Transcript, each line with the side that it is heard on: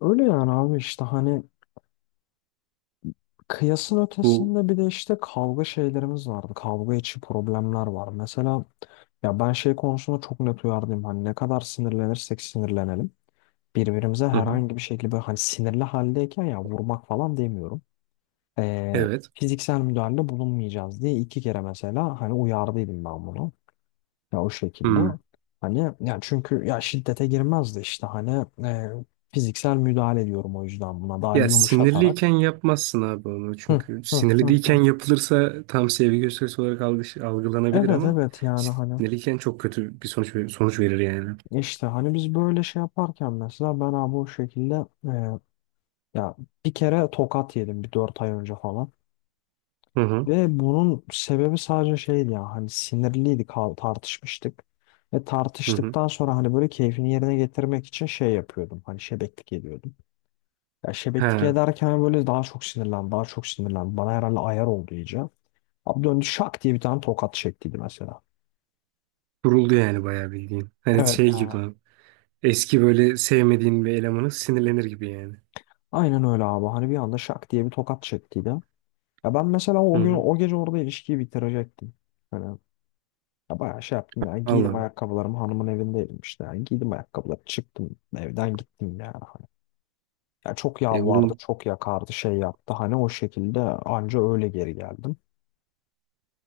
left: Öyle yani abi işte hani kıyasın
right: Bu
left: ötesinde bir de işte kavga şeylerimiz vardı. Kavga içi problemler var. Mesela ya ben şey konusunda çok net uyardım. Hani ne kadar sinirlenirsek sinirlenelim. Birbirimize
right: hı hı.
left: herhangi bir şekilde böyle hani sinirli haldeyken ya vurmak falan demiyorum.
right: Evet.
left: Fiziksel müdahalede bulunmayacağız diye iki kere mesela hani uyardıydım ben bunu. Ya o şekilde.
right: Hmm.
left: Hani ya çünkü ya şiddete girmezdi işte hani fiziksel müdahale ediyorum o yüzden buna daha
right: Ya
left: yumuşatarak.
right: sinirliyken yapmazsın abi onu
left: Hı,
right: çünkü
left: hı,
right: sinirli
left: hı, hı.
right: değilken yapılırsa tam sevgi gösterisi olarak algılanabilir
left: Evet
right: ama
left: evet yani hani
right: sinirliyken çok kötü bir sonuç verir yani.
left: işte hani biz böyle şey yaparken mesela ben abi o şekilde e, ya bir kere tokat yedim bir 4 ay önce falan
right: Hı hı.
left: ve bunun sebebi sadece şeydi ya hani sinirliydik tartışmıştık ve
right: Hı hı.
left: tartıştıktan sonra hani böyle keyfini yerine getirmek için şey yapıyordum hani şebeklik ediyordum ya şebeklik
right: Ha,
left: ederken böyle daha çok sinirlendi daha çok sinirlendi bana herhalde ayar oldu iyice abi döndü şak diye bir tane tokat çektiydi mesela.
right: Vuruldu yani bayağı bildiğin. Hani
left: Evet.
right: şey gibi abi. Eski böyle sevmediğin bir elemanı sinirlenir gibi yani.
left: Aynen öyle abi. Hani bir anda şak diye bir tokat çektiydi. Ya ben mesela
right: Hı
left: o gün
right: hı.
left: o gece orada ilişkiyi bitirecektim. Hani ya bayağı şey yaptım ya.
right: Allah
left: Giydim
right: Allah.
left: ayakkabılarımı, hanımın evindeydim işte. Yani giydim ayakkabıları çıktım evden gittim yani. Hani. Ya çok
right: E
left: yalvardı,
right: oğlum
left: çok yakardı, şey yaptı. Hani o şekilde anca öyle geri geldim.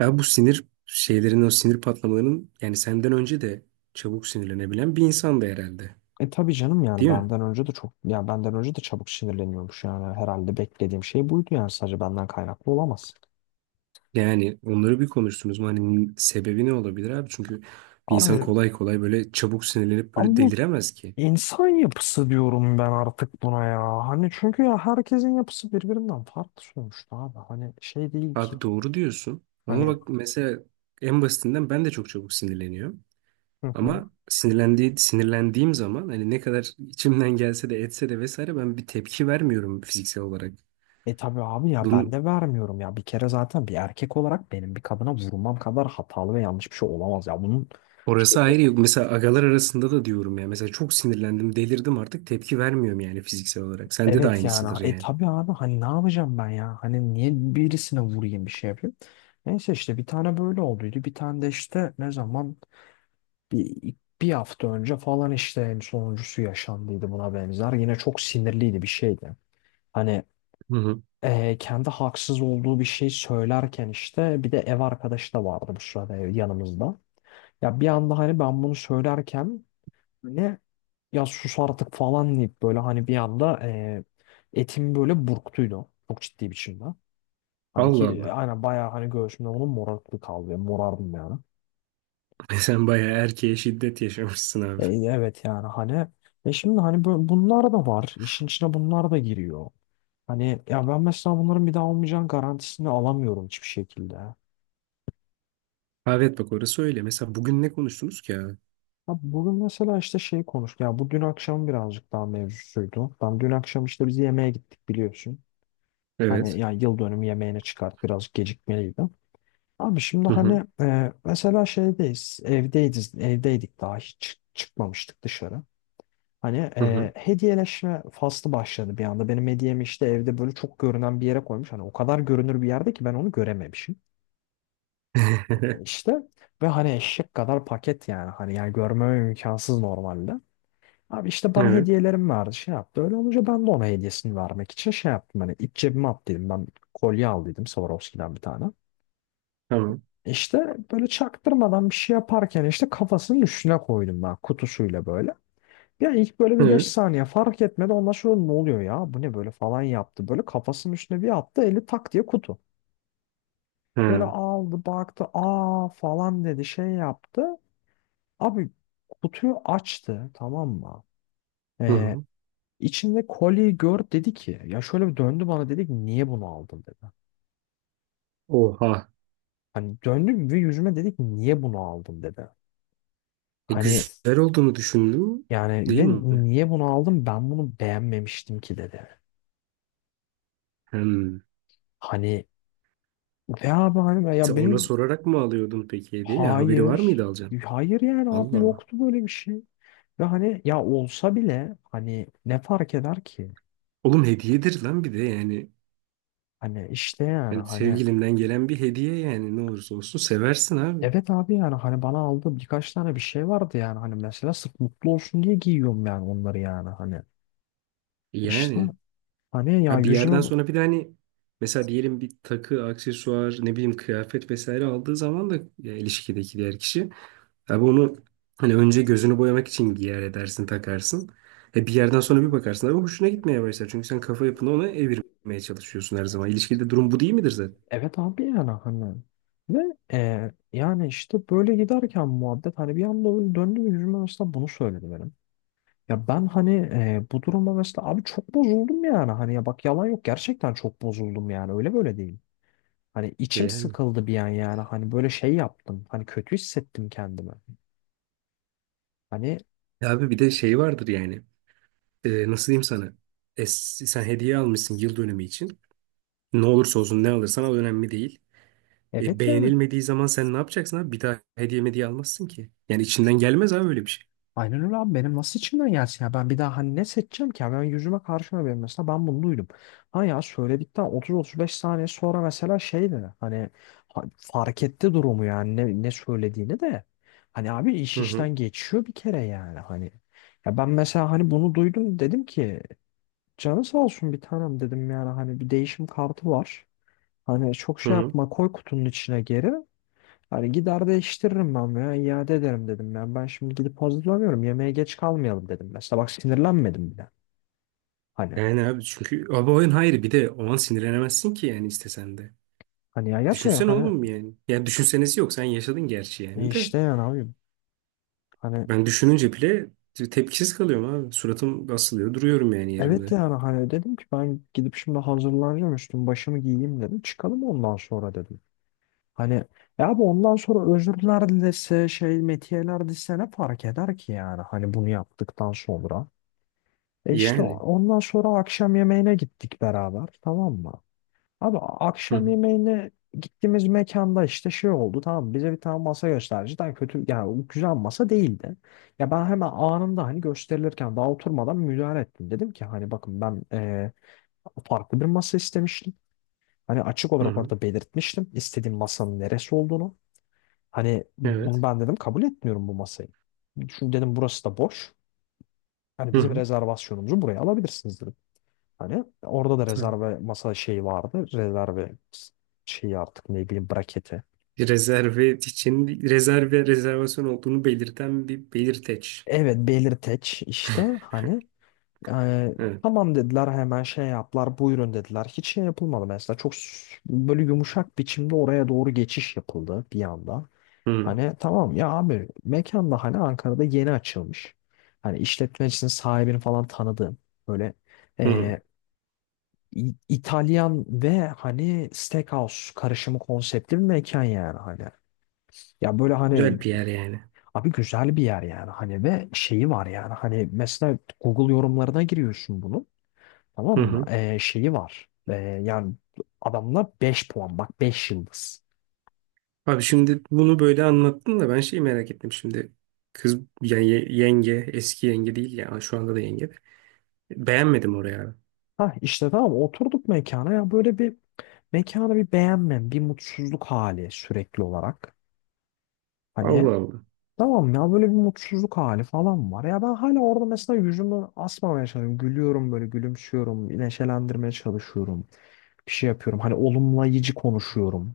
right: ya bu sinir şeylerin o sinir patlamalarının yani senden önce de çabuk sinirlenebilen bir insan da herhalde.
left: E tabii canım, yani
right: Değil mi?
left: benden önce de çok ya benden önce de çabuk sinirleniyormuş yani, herhalde beklediğim şey buydu yani, sadece benden kaynaklı olamaz.
right: Yani onları bir konuştunuz mu? Hani sebebi ne olabilir abi? Çünkü bir insan
left: Abi
right: kolay kolay böyle çabuk sinirlenip
left: ama
right: böyle
left: bu
right: deliremez ki.
left: İnsan yapısı diyorum ben artık buna ya. Hani çünkü ya herkesin yapısı birbirinden farklı sonuçta abi. Hani şey değil ki.
right: Abi doğru diyorsun. Ama
left: Hani
right: bak mesela en basitinden ben de çok çabuk sinirleniyorum.
left: hı hı.
right: Ama sinirlendiğim zaman hani ne kadar içimden gelse de etse de vesaire ben bir tepki vermiyorum fiziksel olarak.
left: E tabii abi ya ben
right: Bunun
left: de vermiyorum ya. Bir kere zaten bir erkek olarak benim bir kadına vurmam kadar hatalı ve yanlış bir şey olamaz ya. Bunun şey
right: orası ayrı
left: yok.
right: yok. Mesela agalar arasında da diyorum ya. Mesela çok sinirlendim, delirdim artık tepki vermiyorum yani fiziksel olarak. Sende de
left: Evet yani.
right: aynısıdır
left: E
right: yani.
left: tabii abi hani ne yapacağım ben ya? Hani niye birisine vurayım, bir şey yapayım? Neyse işte bir tane böyle olduydu. Bir tane de işte ne zaman Bir, bir hafta önce falan işte en sonuncusu yaşandıydı buna benzer. Yine çok sinirliydi bir şeydi. Hani
right: Hı hı.
left: kendi haksız olduğu bir şey söylerken işte bir de ev arkadaşı da vardı bu sırada yanımızda. Ya bir anda hani ben bunu söylerken ne ya sus artık falan deyip böyle hani bir anda etim böyle burktuydu. Çok ciddi biçimde. Hani
right: Allah
left: ki
right: Allah.
left: aynen bayağı hani göğsümde onun morarıklığı kaldı. Morardım yani.
right: Sen bayağı erkeğe şiddet yaşamışsın abi.
left: Evet yani hani şimdi hani bunlar da var. İşin içine bunlar da giriyor. Hani ya ben mesela bunların bir daha olmayacağın garantisini alamıyorum hiçbir şekilde. Ya
right: Abi evet bak orası öyle. Mesela bugün ne konuştunuz ki abi?
left: bugün mesela işte şey konuştuk. Ya bu dün akşam birazcık daha mevzusuydu. Ben dün akşam işte biz yemeğe gittik biliyorsun. Hani
right: Evet.
left: ya yıl dönümü yemeğine çıkart birazcık gecikmeliydi. Abi şimdi
right: Hı hı.
left: hani mesela şeydeyiz. Evdeydik, daha hiç çıkmamıştık dışarı. Hani
right: Hı hı.
left: hediyeleşme faslı başladı bir anda. Benim hediyemi işte evde böyle çok görünen bir yere koymuş. Hani o kadar görünür bir yerde ki ben onu görememişim. İşte ve hani eşek kadar paket yani. Hani yani görmem imkansız normalde. Abi işte bana
right: Evet.
left: hediyelerim vardı şey yaptı. Öyle olunca ben de ona hediyesini vermek için şey yaptım. Hani iç cebime at dedim. Ben kolye al dedim Swarovski'den bir tane.
right: Tamam.
left: İşte böyle çaktırmadan bir şey yaparken işte kafasının üstüne koydum ben kutusuyla böyle. Ya ilk böyle bir 5
right: Evet.
left: saniye fark etmedi. Ondan sonra ne oluyor ya? Bu ne böyle falan yaptı. Böyle kafasının üstüne bir attı. Eli tak diye kutu. Böyle
right: Hı.
left: aldı baktı. Aa falan dedi. Şey yaptı. Abi kutuyu açtı. Tamam mı?
right: Hı
left: Ee,
right: hı.
left: içinde kolyeyi gör dedi ki. Ya şöyle bir döndü bana, dedi ki niye bunu aldın dedi.
right: Oha.
left: Hani döndü ve yüzüme dedi ki niye bunu aldın dedi.
right: E,
left: Hani
right: güzel olduğunu düşündüm.
left: yani
right: Değil
left: ve
right: mi?
left: niye bunu aldım, ben bunu beğenmemiştim ki dedi.
right: Hmm.
left: Hani ve abi hani
right: Sen
left: ya
right: ona
left: benim.
right: sorarak mı alıyordun peki hediye? Ya, haberi var
left: Hayır.
right: mıydı alacağım?
left: Hayır yani abi,
right: Allah Allah.
left: yoktu böyle bir şey. Ve hani ya olsa bile hani ne fark eder ki?
right: Oğlum hediyedir lan bir de yani.
left: Hani işte yani
right: Hani
left: hani
right: sevgilinden gelen bir hediye yani ne olursa olsun seversin abi.
left: evet abi yani hani bana aldığım birkaç tane bir şey vardı yani hani mesela sırf mutlu olsun diye giyiyorum yani onları yani hani işte
right: Yani.
left: hani ya
right: Ha bir
left: yüzüme
right: yerden sonra bir de hani mesela diyelim bir takı, aksesuar, ne bileyim kıyafet vesaire aldığı zaman da ya, ilişkideki diğer kişi abi onu hani önce gözünü boyamak için giyer edersin, takarsın. E bir yerden sonra bir bakarsın abi hoşuna gitmeye başlar. Çünkü sen kafa yapını ona evirmeye çalışıyorsun her zaman. İlişkide durum bu değil midir zaten?
left: evet abi yani hani ve yani işte böyle giderken muhabbet hani bir anda öyle döndü ve yüzüme aslında bunu söyledi benim. Ya ben hani bu duruma mesela abi çok bozuldum yani. Hani ya bak yalan yok, gerçekten çok bozuldum yani. Öyle böyle değil. Hani
right: E
left: içim
right: yani.
left: sıkıldı bir an yani. Hani böyle şey yaptım. Hani kötü hissettim kendimi. Hani
right: Ya abi bir de şey vardır yani. E, nasıl diyeyim sana? E, sen hediye almışsın yıl dönümü için. Ne olursa olsun ne alırsan al önemli değil. E,
left: evet yani
right: beğenilmediği zaman sen ne yapacaksın abi? Bir daha hediye almazsın ki. Yani içinden gelmez abi öyle bir şey.
left: aynen öyle abi, benim nasıl içimden gelsin ya, ben bir daha hani ne seçeceğim ki, ya ben yüzüme karşıma benim mesela ben bunu duydum. Ha ya söyledikten 30-35 saniye sonra mesela şeydi hani fark etti durumu yani ne söylediğini de hani abi iş
right: Hı hı.
left: işten geçiyor bir kere yani hani ya ben mesela hani bunu duydum, dedim ki canı sağ olsun bir tanem dedim, yani hani bir değişim kartı var. Hani çok
right: Hı
left: şey
right: hı.
left: yapma, koy kutunun içine geri. Hani gider değiştiririm ben veya iade ederim dedim ya. Ben şimdi gidip hazırlanıyorum. Yemeğe geç kalmayalım dedim. Mesela bak sinirlenmedim bile. Hani
right: Yani abi çünkü abi oyun hayır bir de o an sinirlenemezsin ki yani istesen de.
left: hani ya gerçekten
right: Düşünsene
left: hani
right: oğlum yani. Yani düşünsenesi yok sen yaşadın gerçi yani de.
left: işte yani abi hani
right: Ben düşününce bile tepkisiz kalıyorum abi. Suratım asılıyor duruyorum yani
left: evet
right: yerimde.
left: yani hani dedim ki ben gidip şimdi hazırlanacağım, üstüm başımı giyeyim dedim. Çıkalım ondan sonra dedim. Hani ya bu ondan sonra özürler dilese, şey metiyeler dilese ne fark eder ki yani hani bunu yaptıktan sonra. İşte
right: Yani.
left: ondan sonra akşam yemeğine gittik beraber, tamam mı? Abi
right: Hı
left: akşam
right: hı.
left: yemeğine gittiğimiz mekanda işte şey oldu, tamam, bize bir tane masa gösterdi. Cidden kötü yani, o güzel masa değildi. Ya ben hemen anında hani gösterilirken daha oturmadan müdahale ettim. Dedim ki hani bakın ben farklı bir masa istemiştim. Hani açık
right: Hı
left: olarak
right: hı.
left: orada belirtmiştim istediğim masanın neresi olduğunu. Hani
right: Evet.
left: bunu ben dedim kabul etmiyorum bu masayı. Çünkü dedim burası da boş. Hani
right: Hı
left: bizim
right: hı.
left: rezervasyonumuzu buraya alabilirsiniz dedim. Hani orada da
right: Tamam.
left: rezerve masa şeyi vardı. Rezerve şeyi artık ne bileyim, braketi.
right: Rezerve için rezervasyon olduğunu belirten bir belirteç.
left: Evet, belirteç işte hani e,
right: Evet.
left: tamam dediler, hemen şey yaptılar, buyurun dediler. Hiç şey yapılmadı mesela, çok böyle yumuşak biçimde oraya doğru geçiş yapıldı bir anda.
right: Hı hı.
left: Hani tamam ya abi mekan da hani Ankara'da yeni açılmış. Hani işletmecisinin sahibini falan tanıdığım böyle
right: Hı hı.
left: İtalyan ve hani steakhouse karışımı konseptli bir mekan yani hani. Ya böyle
right: Güzel
left: hani
right: bir yer yani.
left: abi güzel bir yer yani hani, ve şeyi var yani hani mesela Google yorumlarına giriyorsun bunu, tamam
right: Hı
left: mı?
right: hı.
left: Şeyi var yani adamla 5 puan, bak 5 yıldız.
right: Abi şimdi bunu böyle anlattın da ben şeyi merak ettim şimdi. Kız yani yenge, eski yenge değil ya şu anda da yenge. De. Beğenmedim oraya abi.
left: Ha işte tamam oturduk mekana, ya böyle bir mekanı bir beğenmem, bir mutsuzluk hali sürekli olarak. Hani
right: Allah Allah.
left: tamam, ya böyle bir mutsuzluk hali falan var. Ya ben hala orada mesela yüzümü asmamaya çalışıyorum. Gülüyorum, böyle gülümsüyorum. Neşelendirmeye çalışıyorum. Bir şey yapıyorum. Hani olumlayıcı konuşuyorum.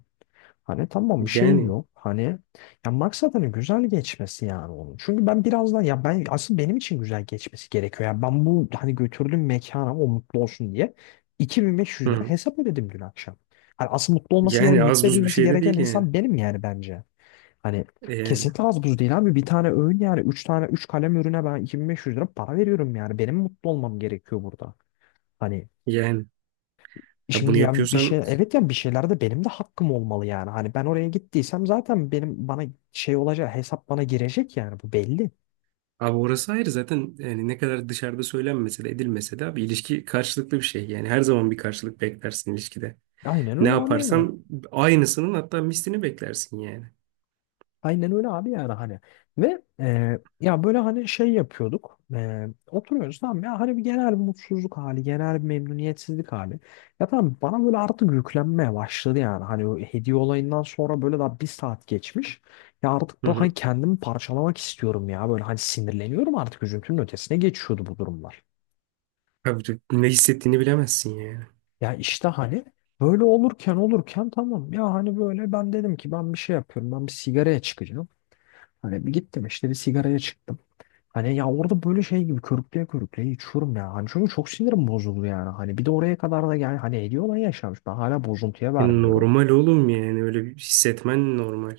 left: Hani tamam bir şey
right: Yani
left: yok. Hani ya maksat hani güzel geçmesi yani onun. Çünkü ben birazdan ya ben, asıl benim için güzel geçmesi gerekiyor. Ya ben bu hani götürdüğüm mekana o mutlu olsun diye
right: hı.
left: 2500 lira
right: hı.
left: hesap ödedim dün akşam. Hani asıl mutlu olması
right: Yani
left: gereken,
right: az
left: mutlu
right: buz bir
left: edilmesi
right: şey de
left: gereken
right: değil yani.
left: insan benim yani bence. Hani
right: E yani
left: kesinlikle az buz değil abi. Bir tane öğün yani. Üç tane, üç kalem ürüne ben 2500 lira para veriyorum yani. Benim mutlu olmam gerekiyor burada. Hani
right: yani ya bunu
left: şimdi yani bir şey,
right: yapıyorsan
left: evet yani bir şeylerde benim de hakkım olmalı yani. Hani ben oraya gittiysem zaten benim bana şey olacak, hesap bana girecek yani, bu belli.
right: abi orası ayrı zaten yani ne kadar dışarıda söylenmese de edilmese de abi ilişki karşılıklı bir şey. Yani her zaman bir karşılık beklersin ilişkide.
left: Aynen
right: Ne
left: öyle abi yani.
right: yaparsan aynısının hatta mislini beklersin yani.
left: Aynen öyle abi yani hani ve ya böyle hani şey yapıyorduk, oturuyoruz tamam ya hani bir genel bir mutsuzluk hali, genel bir memnuniyetsizlik hali, ya tamam bana böyle artık yüklenmeye başladı yani hani o hediye olayından sonra böyle daha 1 saat geçmiş, ya artık
right: Hı
left: böyle hani
right: hı.
left: kendimi parçalamak istiyorum ya, böyle hani sinirleniyorum artık, üzüntünün ötesine geçiyordu bu durumlar,
right: Abi de ne hissettiğini bilemezsin ya.
left: ya işte hani böyle olurken tamam ya hani böyle ben dedim ki ben bir şey yapıyorum, ben bir sigaraya çıkacağım. Hani bir gittim işte bir sigaraya çıktım. Hani ya orada böyle şey gibi körükleye körükleye içiyorum ya. Hani çünkü çok sinirim bozuldu yani. Hani bir de oraya kadar da yani hani ediyor olan yaşamış. Ben hala bozuntuya
right: Yani
left: vermiyorum.
right: normal oğlum yani öyle bir hissetmen normal.